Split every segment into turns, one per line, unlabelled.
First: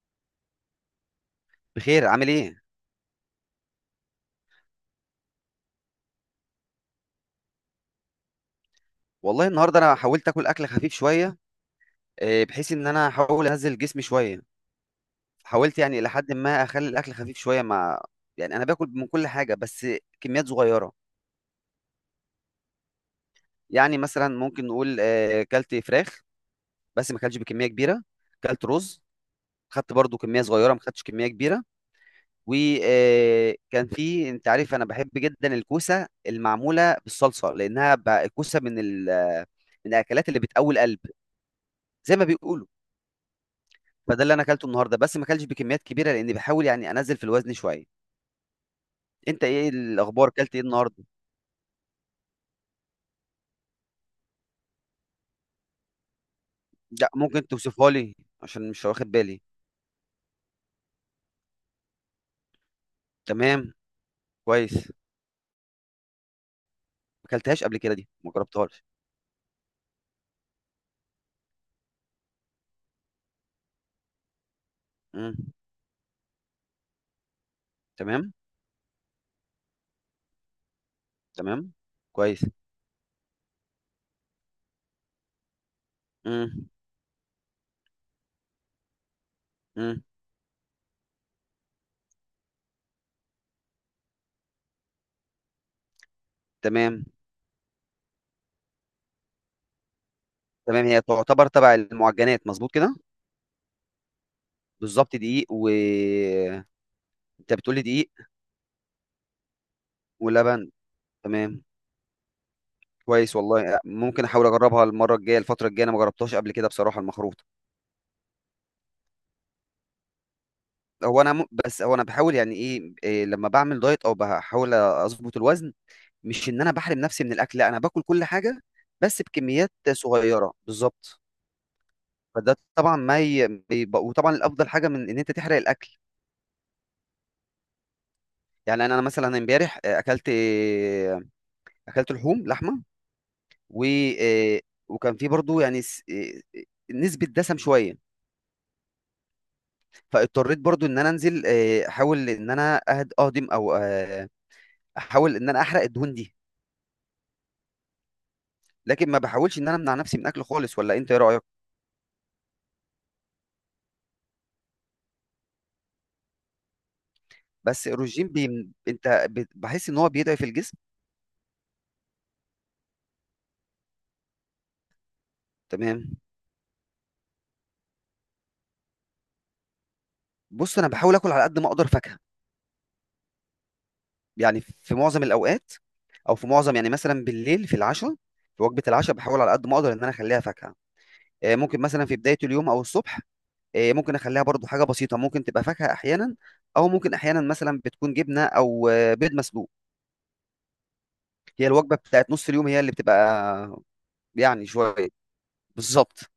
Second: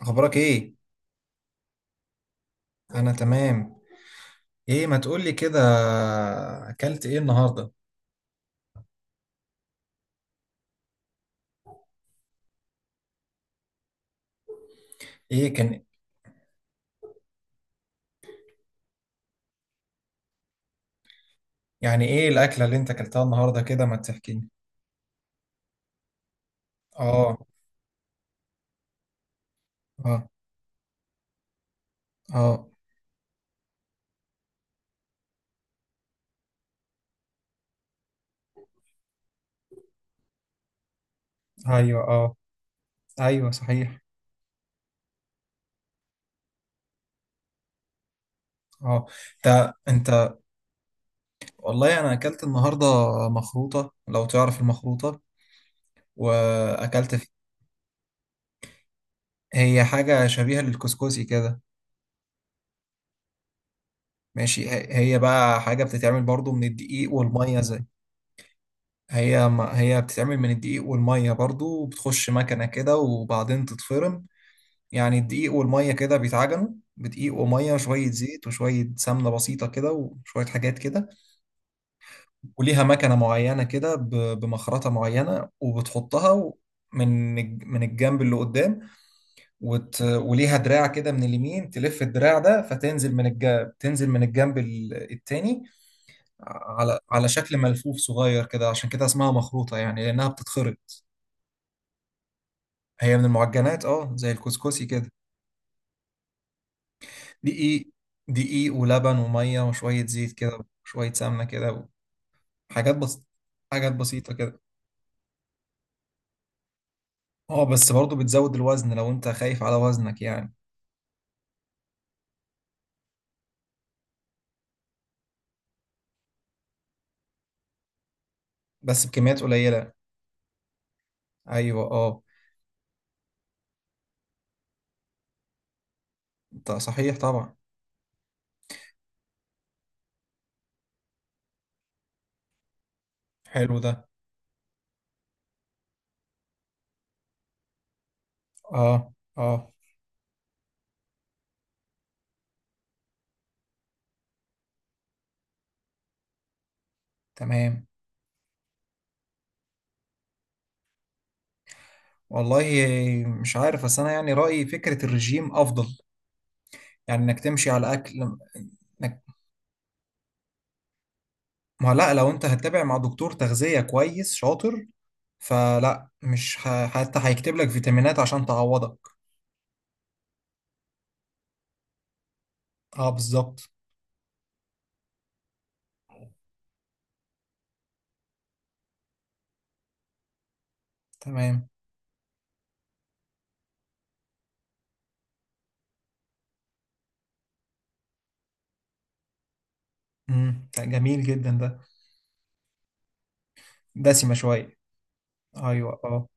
اخبارك ايه؟
بخير، عامل ايه؟
انا تمام. ايه ما تقولي كده؟ اكلت ايه النهارده؟
والله النهارده انا حاولت اكل اكل خفيف شويه، بحيث ان انا احاول انزل جسمي شويه.
ايه
حاولت
كان؟
يعني الى حد ما اخلي الاكل خفيف شويه، مع يعني انا باكل من كل حاجه بس كميات صغيره.
يعني ايه الاكله اللي انت اكلتها النهارده كده ما
يعني مثلا
تحكيني؟
ممكن نقول كلت فراخ بس ما كلتش
اه.
بكميه كبيره. كلت رز، خدت برضو
اه.
كميه صغيره، ما خدتش كميه كبيره.
اه.
وكان في، انت عارف انا بحب جدا الكوسه المعموله بالصلصه، لانها الكوسه من ال من الاكلات اللي بتقوي القلب،
ايوه،
زي ما
اه.
بيقولوا.
ايوه صحيح.
فده اللي انا اكلته النهارده بس ما اكلتش بكميات كبيره لاني بحاول يعني انزل في الوزن شويه.
اه.
انت
انت
ايه الاخبار،
انت
اكلت ايه النهارده؟
والله انا اكلت النهارده مخروطه، لو تعرف المخروطه.
لا،
واكلت في...
ممكن توصفها لي عشان مش واخد بالي.
هي حاجه شبيهه للكسكسي كده.
تمام.
ماشي،
كويس، ما
هي بقى حاجه بتتعمل برضو من الدقيق والميه،
اكلتهاش قبل
زي
كده، دي ما جربتهاش.
هي. ما هي بتتعمل من الدقيق والمية برضو، وبتخش مكنة كده وبعدين تتفرم. يعني
امم.
الدقيق والمية كده بيتعجنوا بدقيق ومية شوية
تمام.
زيت وشوية سمنة بسيطة كده وشوية حاجات كده.
تمام. كويس.
وليها مكنة معينة كده، بمخرطة معينة وبتحطها
امم.
من من الجنب اللي قدام.
امم.
وليها دراع كده من اليمين، تلف الدراع ده فتنزل من الجنب، تنزل من الجنب التاني، على
تمام.
على شكل ملفوف صغير كده. عشان كده اسمها مخروطة، يعني لأنها
تمام، هي
بتتخرط.
تعتبر تبع المعجنات، مظبوط كده؟
هي من المعجنات، اه، زي الكسكسي كده.
بالظبط، دقيق و... انت بتقولي
دقيق.
دقيق
دقيق ولبن وميه وشويه زيت كده
ولبن؟
وشويه سمنه
تمام.
كده وحاجات بس.
كويس، والله
حاجات
ممكن
بسيطه
احاول
كده.
اجربها المره الجايه، الفتره الجايه، انا ما جربتهاش قبل كده بصراحه المخروط.
اه بس برضه بتزود الوزن لو انت خايف على وزنك يعني.
هو انا بس هو انا بحاول، يعني إيه لما بعمل دايت او بحاول اظبط الوزن، مش ان انا بحرم نفسي من الاكل، لا انا باكل كل حاجه
بس
بس
بكميات
بكميات
قليله.
صغيره بالظبط.
ايوه، اه.
فده طبعا ما ي... بيب- وطبعا الافضل حاجه من ان انت تحرق الاكل.
انت صحيح طبعا.
يعني انا مثلا امبارح اكلت اكلت لحوم، لحمه.
حلو
و
ده.
آه، وكان في برضو يعني نسبة دسم شوية.
اه. اه.
فاضطريت برضو ان انا انزل، احاول ان انا اهضم، او احاول ان انا احرق الدهون دي.
تمام.
لكن ما بحاولش ان انا امنع نفسي من اكل خالص، ولا انت ايه رايك؟
والله مش عارف، بس انا يعني رايي فكره الرجيم افضل. يعني انك تمشي
بس
على
الرجيم
اكل. انك
انت بحس ان هو بيضعف الجسم.
ما لا، لو انت هتتابع مع دكتور تغذية كويس شاطر، فلا،
تمام.
مش ه... حتى هيكتب لك فيتامينات عشان تعوضك.
بص، انا بحاول اكل على قد ما اقدر فاكهه،
اه بالظبط.
يعني في معظم الاوقات، او في معظم يعني مثلا بالليل في العشاء، في وجبه العشاء بحاول على قد ما اقدر ان انا اخليها فاكهه.
تمام.
ممكن مثلا في بدايه اليوم او الصبح، ممكن اخليها برضو حاجه بسيطه، ممكن تبقى فاكهه احيانا، او ممكن احيانا مثلا بتكون جبنه، او بيض مسلوق.
جميل جدا
هي
ده.
الوجبه بتاعت نص اليوم هي اللي بتبقى
دسمة
يعني
شوية.
شويه
ايوه،
بالظبط.
اه.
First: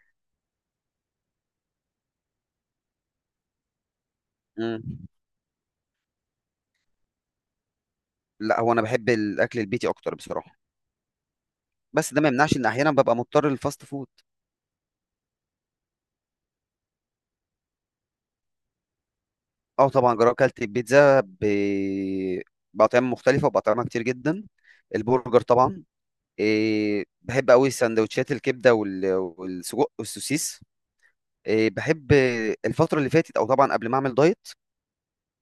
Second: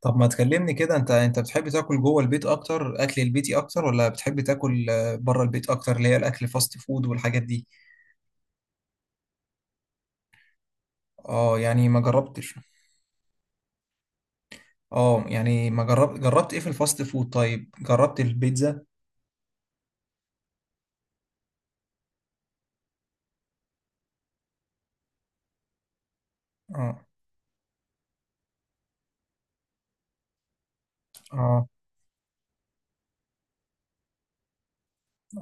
طب ما تكلمني كده، انت بتحب تاكل جوه البيت اكتر، اكل البيتي اكتر، ولا بتحب
مم.
تاكل بره البيت اكتر، اللي هي الاكل فاست فود والحاجات دي؟
لا، هو انا بحب الاكل البيتي اكتر بصراحه،
اه، يعني ما
بس ده ما
جربتش.
يمنعش ان احيانا ببقى مضطر للفاست فود.
اه يعني ما جربت، جربت ايه في الفاست فود؟ طيب جربت البيتزا؟
اه طبعا جربت، اكلت البيتزا باطعمه مختلفه، وباطعمه كتير جدا. البرجر طبعا.
اه.
إيه بحب قوي سندوتشات الكبده والسجق والسوسيس.
اه.
إيه بحب. الفتره اللي فاتت، او طبعا قبل ما اعمل دايت،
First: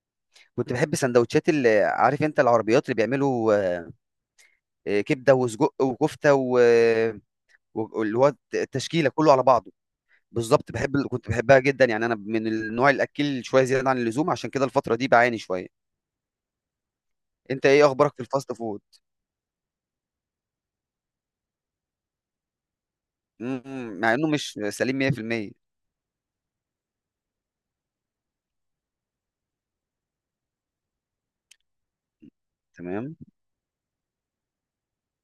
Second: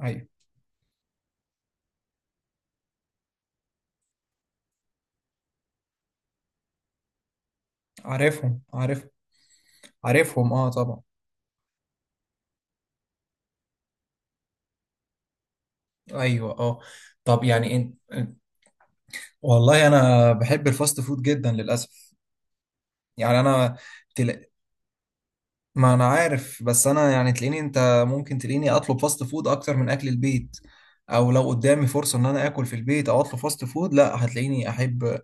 ايوه
كنت بحب سندوتشات اللي عارف انت العربيات اللي بيعملوا كبده وسجق وكفته واللي هو
عارفهم، عارف.
التشكيله كله على بعضه.
عارفهم اه
بالضبط، باحب
طبعا.
كنت باحبها جدًا، يعني أنا من النوع الأكّيل شوية زيادة عن اللزوم، عشان كده الفترة دي باعاني شوية.
ايوه اه. طب
أنت
يعني
إيه
انت،
أخبارك في الfast food؟
والله انا بحب الفاست فود جدا للاسف. يعني
إمم،
انا
إمم، مع إنه
تل...
مش سليم 100%.
ما انا عارف، بس انا يعني تلاقيني انت، ممكن تلاقيني اطلب فاست فود اكتر من اكل البيت. او لو قدامي فرصة ان انا اكل في البيت
تمام،
او اطلب فاست فود، لا هتلاقيني احب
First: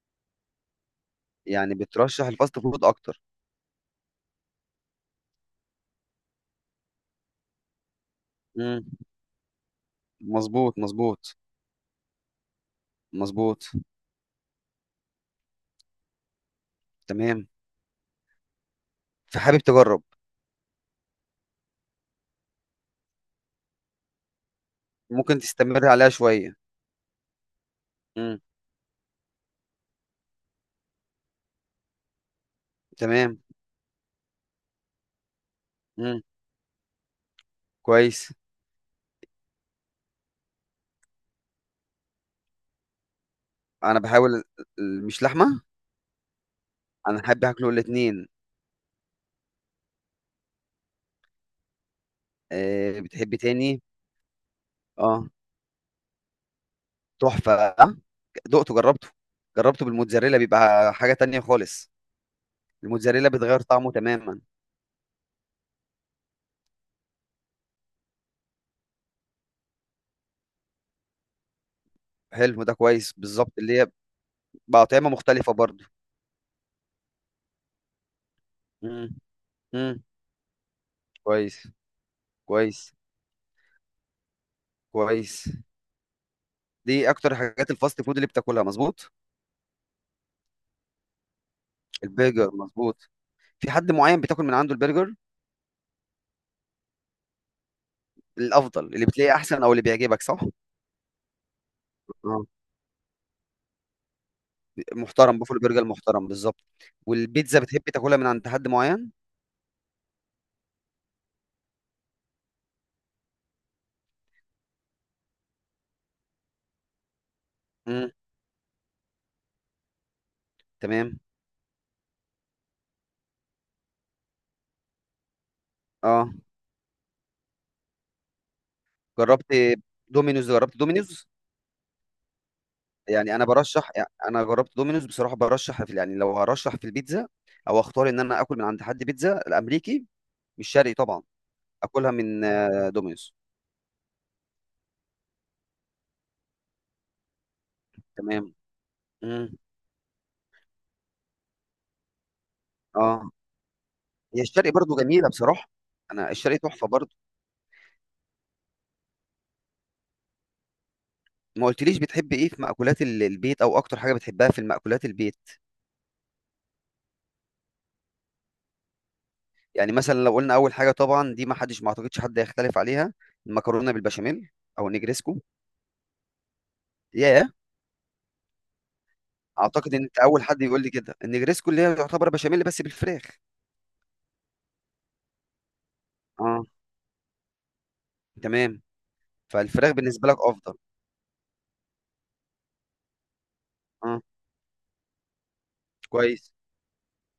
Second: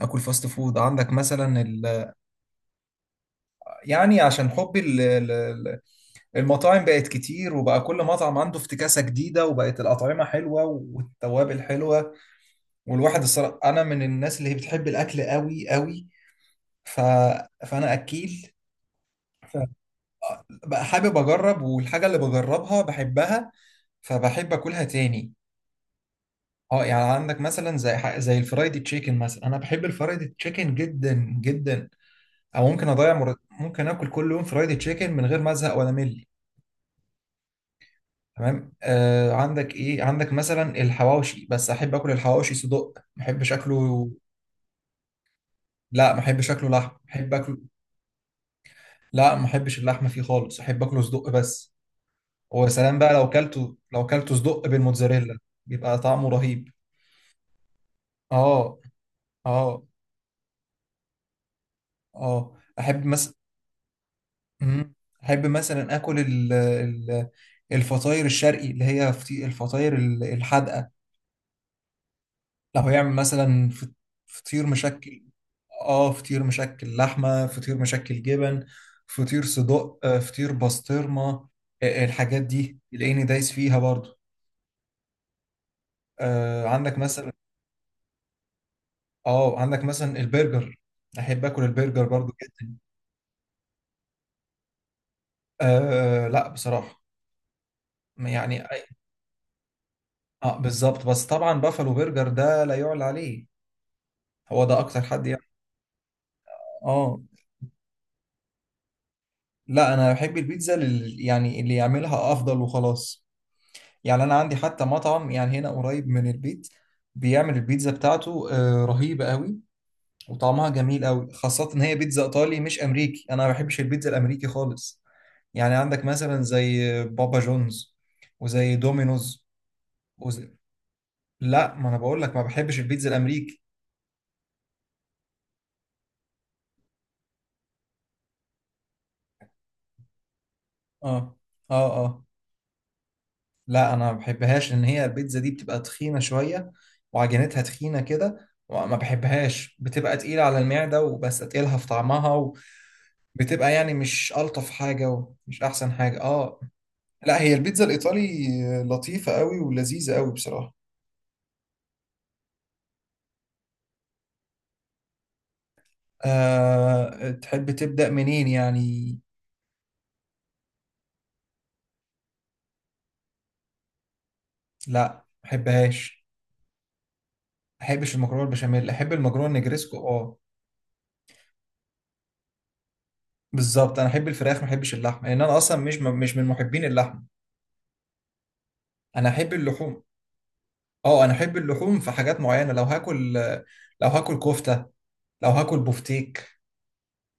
اكل فاست فود. عندك مثلا
يعني بترشّح الfast food أكتر.
يعني عشان حبي المطاعم بقت كتير، وبقى كل مطعم عنده
إمم،
افتكاسة جديدة، وبقت الاطعمة حلوة
مضبوط، مضبوط،
والتوابل حلوة. والواحد الصراحة
مضبوط.
انا من الناس اللي هي بتحب الاكل قوي قوي. ف...
تمام.
فانا اكيل
فحابب تجرّب.
بقى، حابب اجرب، والحاجه اللي بجربها بحبها، فبحب اكلها تاني.
ممكن تستمر عليها شوية.
اه، يعني عندك مثلا زي
إمم،
الفرايدي تشيكن مثلا، انا بحب الفرايدي تشيكن جدا جدا. او
تمام،
ممكن اكل كل يوم فرايدي تشيكن من غير ما ازهق ولا
إمم،
مل.
كويس.
تمام. آه عندك ايه؟ عندك مثلا الحواوشي، بس احب اكل الحواوشي صدق، ما احبش
أنا
اكله
باحاول. مش لحمة؟
لا. ما احبش اكله لحم،
أنا
احب
أحب
اكله.
آكله الاتنين.
لا ما احبش اللحمه فيه خالص، احب اكله صدق بس. وسلام بقى لو
بتحب
كلته،
تاني.
لو كلته صدق
آه.
بالموتزاريلا، بيبقى طعمه رهيب.
تحفة. دقته
اه.
جربته.
اه.
جربته بالموتزاريلا بيبقى حاجة تانية خالص.
اه. احب
الموتزاريلا
مثلا.
بتغير طعمه تماما.
احب مثلا اكل الفطاير الشرقي، اللي هي الفطاير الحادقه.
حلو ده،
لو هيعمل
كويس، بالظبط
مثلا
اللي هي
فطير
بقى طعمة
مشكل.
مختلفة برضه.
اه، فطير مشكل لحمه، فطير مشكل جبن،
مم.
فطير صدق،
مم.
فطير بسطرمه.
كويس.
الحاجات دي
كويس.
تلاقيني دايس فيها برضو.
كويس.
آه عندك
دي
مثلا.
أكتر حاجات الفاست فود اللي بتاكلها، مظبوط؟
اه عندك مثلا البرجر، احب اكل البرجر برضو
البرجر
جدا.
مظبوط. في حد معين بتاكل من عنده البرجر؟
آه لا بصراحه، يعني
الأفضل اللي بتلاقيه أحسن أو اللي بيعجبك، صح؟
اه بالظبط، بس طبعا بافالو برجر
اه.
ده لا يعلى عليه. هو ده اكتر حد
محترم،
يعني.
بوفالو برجر محترم بالظبط.
اه.
والبيتزا بتحب تاكلها من عند حد معين؟
لا انا بحب البيتزا يعني اللي يعملها افضل وخلاص. يعني انا عندي حتى مطعم يعني هنا قريب من البيت، بيعمل البيتزا
مم.
بتاعته آه رهيبة قوي، وطعمها جميل
تمام.
قوي. خاصة ان هي بيتزا ايطالي مش امريكي، انا ما بحبش البيتزا الامريكي خالص. يعني عندك
اه
مثلا زي بابا جونز، وزي دومينوز،
جربت دومينوز،
وزي...
جربت دومينوز.
لا ما انا بقول لك ما بحبش البيتزا
يعني انا
الامريكي.
برشح، يعني انا جربت دومينوز بصراحه، برشح في، يعني لو هرشح في البيتزا او اختار ان انا اكل من عند حد بيتزا الامريكي، مش شرقي طبعا،
اه. اه.
اكلها
اه.
من دومينوز.
لا انا ما بحبهاش لان هي البيتزا دي بتبقى تخينه شويه، وعجينتها تخينه كده
تمام.
وما
مم.
بحبهاش، بتبقى تقيله على المعده، وبس تقيلها في طعمها.
اه،
وبتبقى يعني مش
هي
الطف
الشرقي برضو
حاجه
جميله
ومش
بصراحه،
احسن حاجه،
انا الشرقي
اه.
تحفه برضو.
لا هي البيتزا الايطالي لطيفه قوي ولذيذه قوي بصراحه.
ما قلتليش بتحب ايه في مأكولات البيت، او اكتر حاجه بتحبها في المأكولات البيت؟
أه تحب تبدا منين يعني.
يعني مثلا لو قلنا اول حاجه، طبعا دي ما حدش ما اعتقدش حد هيختلف عليها، المكرونه بالبشاميل، او
لا ما
النجريسكو.
بحبهاش.
ياه.
ما بحبش المكرونه البشاميل، احب المكرونه
اعتقد
النجريسكو
ان انت
اه.
اول حد يقول لي كده، النجريسكو اللي هي يعتبر بشاميل بس بالفراخ.
بالظبط، انا احب الفراخ ما احبش اللحمه، لان انا اصلا مش من
اه
محبين اللحمه.
تمام،
انا احب
فالفراخ
اللحوم.
بالنسبه لك افضل.
اه انا احب اللحوم في حاجات معينه. لو هاكل، لو
اه
هاكل كفته، لو هاكل بفتيك،
كويس،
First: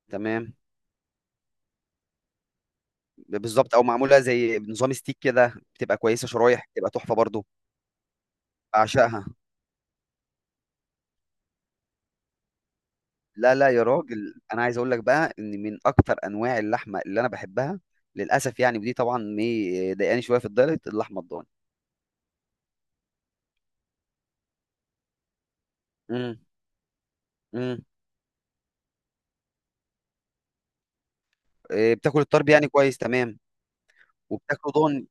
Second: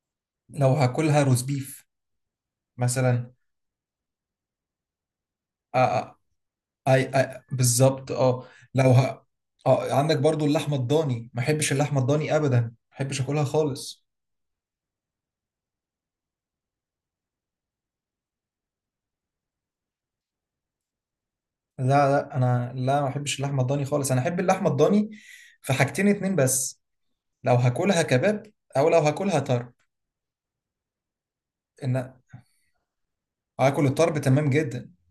تمام.
لو هاكلها روز بيف مثلا.
بالظبط، او معموله زي نظام ستيك كده
آه،
بتبقى
آه،
كويسه، شرايح بتبقى
آي
تحفه
آي
برضو.
بالظبط اه. لو
بعشقها.
ه... اه، عندك برضو اللحمه الضاني، ما احبش اللحمه الضاني ابدا، ما احبش اكلها
لا لا يا
خالص.
راجل، انا عايز اقول لك بقى ان من اكتر انواع اللحمه اللي انا بحبها، للاسف يعني، ودي طبعا ايه ضايقاني شويه في الدايت، اللحمه الضاني.
لا لا انا لا، ما احبش اللحمه الضاني خالص، انا احب اللحمه الضاني في حاجتين اتنين
امم.
بس. لو
امم.
هاكلها كباب، او لو هاكلها طرب.
إيه،
ان
بتاكل الطرب؟ يعني كويس، تمام.
هاكل الطرب تمام
وبتاكله
جدا،
ضاني.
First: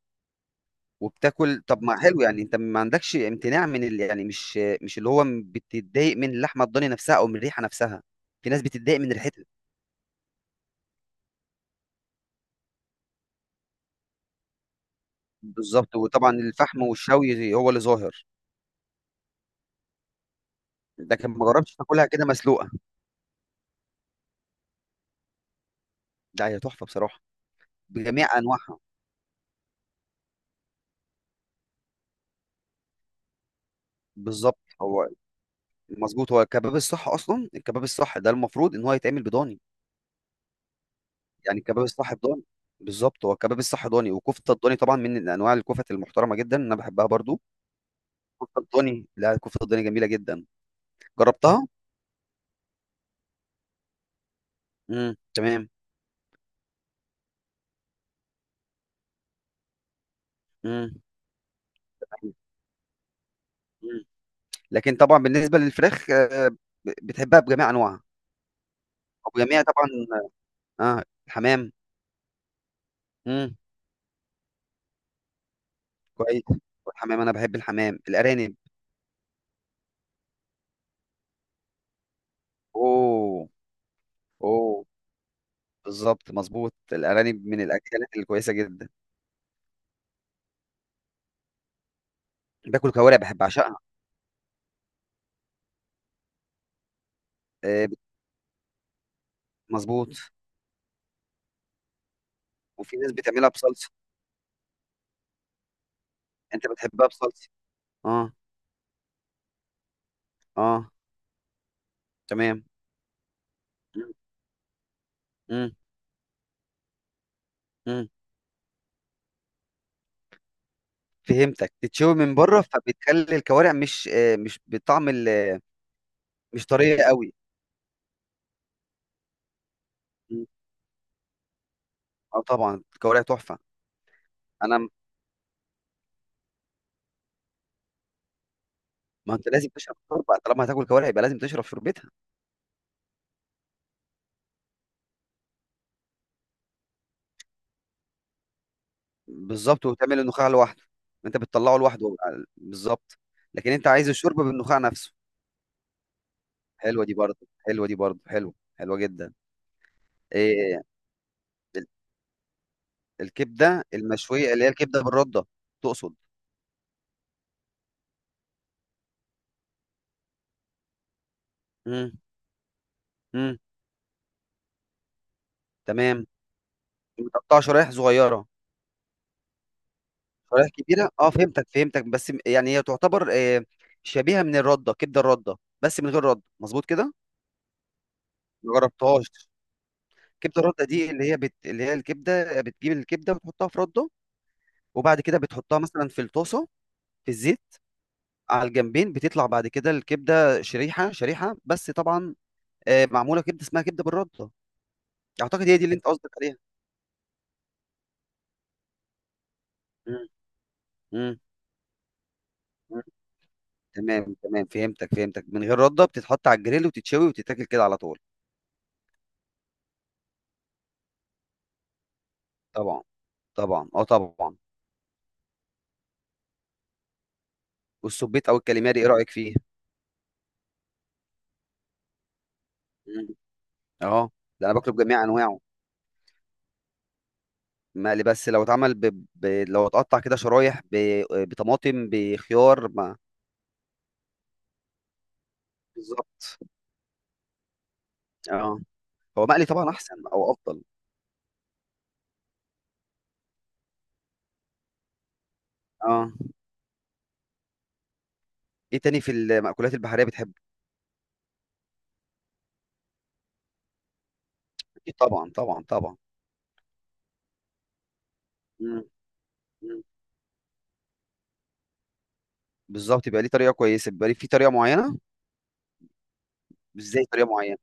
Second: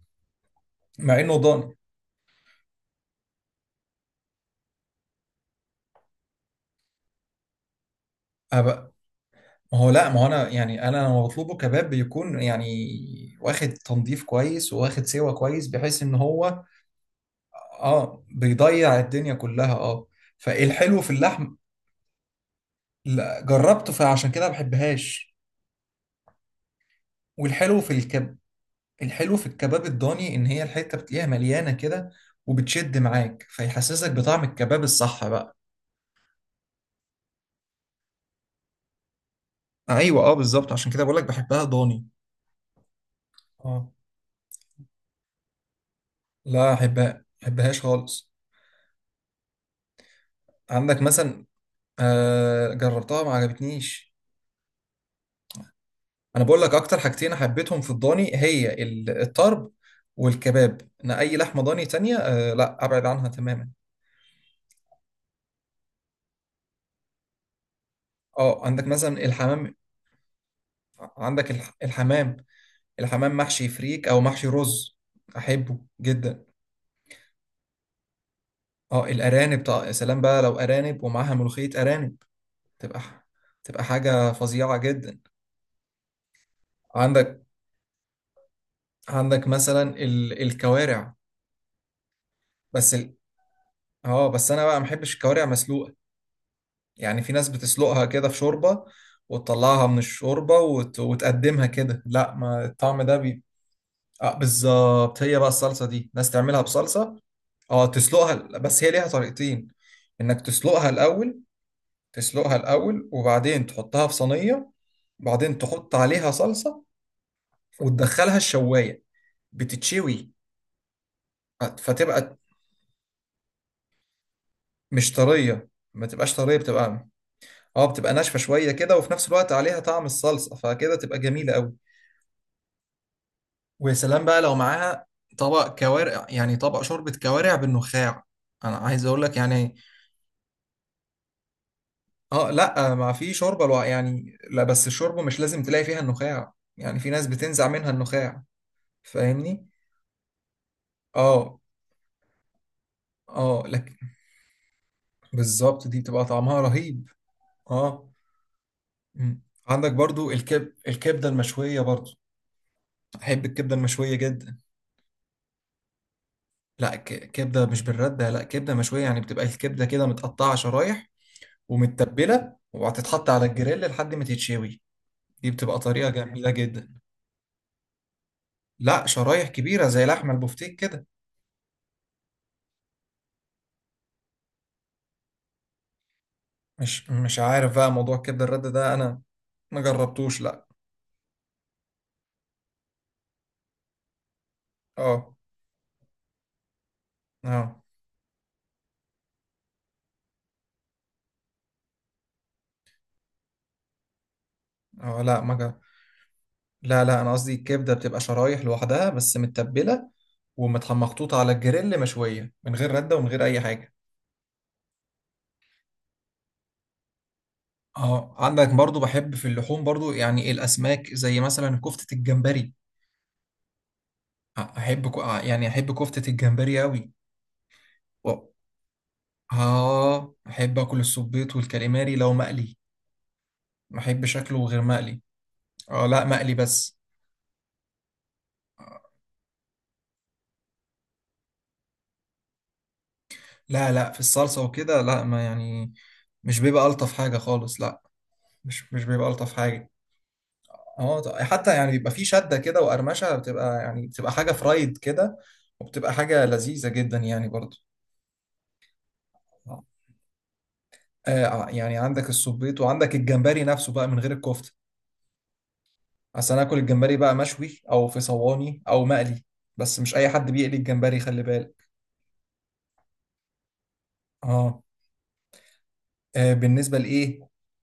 مع انه
وبتاكل،
ضاني.
طب ما حلو، يعني انت ما عندكش امتناع من يعني مش اللي هو بتتضايق من اللحمه الضاني نفسها او من الريحه نفسها؟ في ناس بتتضايق من ريحتها.
ما هو لا، ما هو انا يعني انا لما بطلبه كباب بيكون يعني واخد تنظيف كويس وواخد سوا كويس،
بالظبط،
بحيث ان
وطبعا
هو
الفحم والشوي هو اللي
اه
ظاهر.
بيضيع الدنيا كلها اه. فالحلو في
لكن ما
اللحم.
جربتش تاكلها كده مسلوقه؟
لا جربته، فعشان كده ما بحبهاش.
لا هي تحفه بصراحه،
والحلو في الكب
بجميع انواعها.
الحلو في الكباب الضاني، ان هي الحته بتلاقيها مليانه كده وبتشد معاك، فيحسسك بطعم
بالظبط،
الكباب
هو
الصح بقى.
مظبوط. هو الكباب الصح اصلا، الكباب الصح ده المفروض ان هو يتعمل بضاني.
ايوه اه بالظبط، عشان كده بقول لك
يعني
بحبها
الكباب
ضاني.
الصح بضاني. بالظبط، هو الكباب
اه
الصح ضاني، وكفته الضاني طبعا من انواع الكفت المحترمه جدا،
لا
انا
احبها،
بحبها
ما
برضو.
احبهاش خالص.
كفته الضاني، لا كفته الضاني جميله جدا.
عندك مثلا.
جربتها.
آه جربتها ما عجبتنيش.
امم، تمام.
انا بقول لك اكتر حاجتين حبيتهم في الضاني، هي الطرب والكباب.
امم.
انا اي لحمه ضاني تانية لا ابعد عنها تماما.
مم. لكن طبعا بالنسبه للفراخ، بتحبها بجميع انواعها،
اه عندك مثلا
وبجميع
الحمام.
طبعا. اه
عندك
الحمام.
الحمام. الحمام
امم.
محشي فريك او محشي رز احبه جدا.
كويس. والحمام، انا بحب الحمام الارانب.
اه الارانب طبعا. يا سلام بقى لو ارانب، ومعاها ملوخيه، ارانب تبقى ح-
اوه.
تبقى حاجه فظيعه
اوه.
جدا.
بالظبط، مظبوط،
عندك.
الارانب من الاكلات الكويسه جدا.
عندك مثلا الكوارع.
باكل
بس ال...
كوارع، بحب، اعشقها.
اه بس انا بقى ما بحبش الكوارع مسلوقه. يعني في ناس
آه بت-
بتسلقها كده في شوربة وتطلعها من
مظبوط.
الشوربة، وتقدمها كده، لا ما
وفي
الطعم
ناس
ده
بتعملها بصلصه.
آه بالظبط. هي بقى الصلصة دي، ناس تعملها
انت بتحبها
بصلصة.
بصلصه؟
اه،
اه.
تسلقها، بس هي ليها طريقتين. انك تسلقها
اه.
الأول. تسلقها
تمام.
الأول وبعدين تحطها
مم.
في صينية، وبعدين
مم.
تحط عليها صلصة
مم.
وتدخلها الشواية، بتتشوي.
فهمتك، تتشوي من
فتبقى
بره فبتخلي الكوارع مش بطعم.
مش طرية، ما تبقاش طرية،
مش طريه
بتبقى
قوي.
اه، بتبقى ناشفة شوية كده، وفي نفس الوقت عليها طعم
مم.
الصلصة، فكده تبقى جميلة قوي.
اه طبعا الكوارع تحفه.
ويا سلام بقى لو
انا م-
معاها طبق كوارع، يعني طبق شوربة كوارع بالنخاع. انا عايز اقول
ما
لك
انت لازم
يعني
تشرب شوربه، طالما هتاكل كوارع يبقى لازم تشرب شوربتها.
اه. لا ما في يعني لا، بس الشوربة مش لازم تلاقي فيها النخاع، يعني في ناس بتنزع منها النخاع. فاهمني.
بالظبط، وتعمل النخاع لوحده. انت
اه.
بتطلعه لوحده بالظبط.
اه
لكن انت
لكن.
عايز الشوربه بالنخاع نفسه.
بالظبط، دي بتبقى طعمها
حلوه
رهيب.
دي برضه، حلوه دي
اه.
برضه حلوه، حلوه جدا.
مم. عندك برضو
إيه
الكبدة المشوية برضو. احب الكبدة
الكبده
المشوية
المشويه؟
جدا.
اللي هي الكبده بالرده. تقصد.
لا كبدة مش بالردة، لا كبدة مشوية. يعني بتبقى الكبدة كده متقطعة شرايح،
امم.
ومتبله، وهتتحط على
امم.
الجريل لحد ما تتشوي. دي بتبقى طريقه
تمام.
جميله جدا.
متقطعه شرايح صغيره؟
لا شرايح كبيره زي لحم
شرايح
البفتيك كده.
كبيره، اه فهمتك، فهمتك. بس يعني هي تعتبر إيه، شبيهه من الرده، كبده الرده بس من غير رده، مظبوط
مش
كده؟
مش عارف بقى موضوع كبد الرد
ما
ده انا،
جربتهاش.
ما جربتوش
كبده
لا.
رده دي اللي هي الكبده، بتجيب الكبده وتحطها في رده، وبعد
اه.
كده بتحطها مثلا في الطاسه، في الزيت،
اه.
على الجنبين، بتطلع بعد كده الكبده شريحه شريحه، بس طبعا معموله كبده اسمها كبده بالرده.
اه. لا ما
اعتقد هي
جرب.
دي اللي انت قصدك عليها.
لا لا، انا قصدي الكبده بتبقى شرايح لوحدها بس متبله،
مم.
ومحطوطه
مم.
على الجريل مشويه، من غير
مم.
رده ومن غير اي حاجه.
تمام، تمام، فهمتك، فهمتك. من غير رده، بتتحط على الجريل وتتشوي وتتاكل كده على طول.
اه، عندك برضو بحب في اللحوم برضو يعني الاسماك، زي مثلا كفته الجمبري.
طبعا، طبعا، اه طبعا.
أ- احب كو- آه، يعني احب كفته الجمبري قوي.
والسبيط او الكاليماري، ايه رايك فيه؟
اه احب اكل السبيط والكاليماري لو مقلي.
مم.
ما
اه،
احبش شكله
ده انا
غير
باكله
مقلي.
بجميع انواعه.
اه لا مقلي بس.
مقلي بس، لو اتعمل لو اتقطع كده شرايح بطماطم بخيار، ما
لا لا في الصلصة وكده لا، ما يعني مش
بالظبط.
بيبقى ألطف حاجة خالص لا.
اه
مش بيبقى
هو
ألطف
مقلي طبعا
حاجة.
احسن او افضل.
اه حتى يعني بيبقى فيه شدة كده وقرمشة، بتبقى يعني بتبقى حاجة فرايد كده، وبتبقى
اه،
حاجة لذيذة جدا يعني برضو.
ايه تاني في المأكولات البحرية بتحبه؟
آه يعني عندك السبيط وعندك الجمبري نفسه بقى من غير الكفتة.
اكيد، طبعا، طبعا، طبعا.
أصل أنا آكل الجمبري بقى مشوي أو في صواني
مم.
أو مقلي. بس
مم.
مش أي حد بيقلي الجمبري، خلي بالك.
بالظبط، يبقى ليه طريقة كويسة، بيبقى ليه في طريقة
اه.
معينة.
بالنسبه
ازاي
لايه.
طريقة معينة؟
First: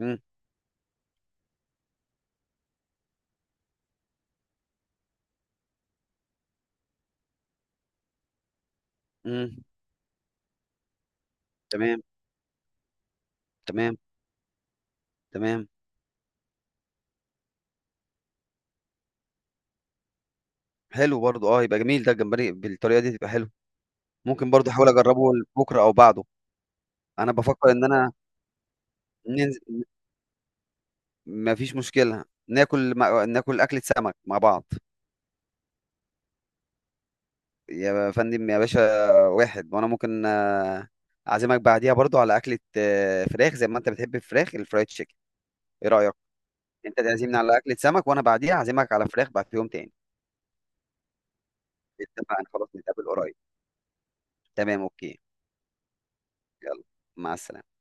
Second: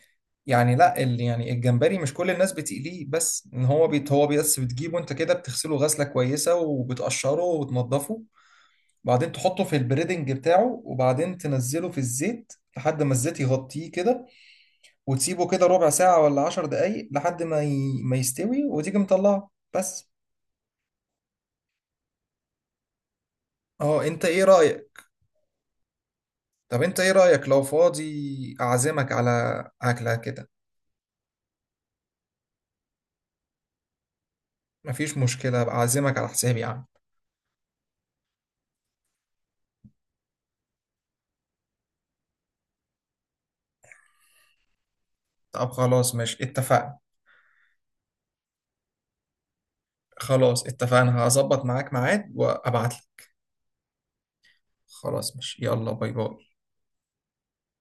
مم.
يعني لا يعني الجمبري مش كل الناس بتقليه، بس ان هو بيت هو بس بتجيبه انت كده، بتغسله غسله كويسه وبتقشره وتنضفه، وبعدين
مم.
تحطه في البريدنج بتاعه، وبعدين تنزله في
تمام،
الزيت لحد ما الزيت يغطيه
تمام،
كده، وتسيبه كده
تمام.
ربع ساعه ولا 10 دقايق لحد ما ما يستوي، وتيجي مطلعه بس.
حلو برضو، اه يبقى جميل ده الجمبري بالطريقة دي، تبقى حلو.
اه انت ايه
ممكن برضو احاول
رايك؟
اجربه بكرة او بعده.
طب انت ايه
انا
رايك لو
بفكر ان انا
فاضي اعزمك على
ننزل.
اكله كده.
ما فيش مشكلة، ناكل أكلة سمك مع بعض.
مفيش مشكله، أبقى اعزمك على حسابي يعني.
يا فندم، يا باشا، واحد، وأنا ممكن أعزمك بعديها برضو على أكلة فراخ، زي ما أنت بتحب الفراخ الفرايد تشيكن.
طب
إيه رأيك؟
خلاص ماشي
أنت
اتفقنا.
تعزمني على أكلة سمك، وأنا بعديها أعزمك على فراخ بعد في يوم تاني.
خلاص اتفقنا، هظبط معاك ميعاد
اتفقنا، خلاص
وابعت
نتقابل
لك.
قريب. تمام، أوكي.
خلاص ماشي، يلا باي باي.
يلا، مع السلامة.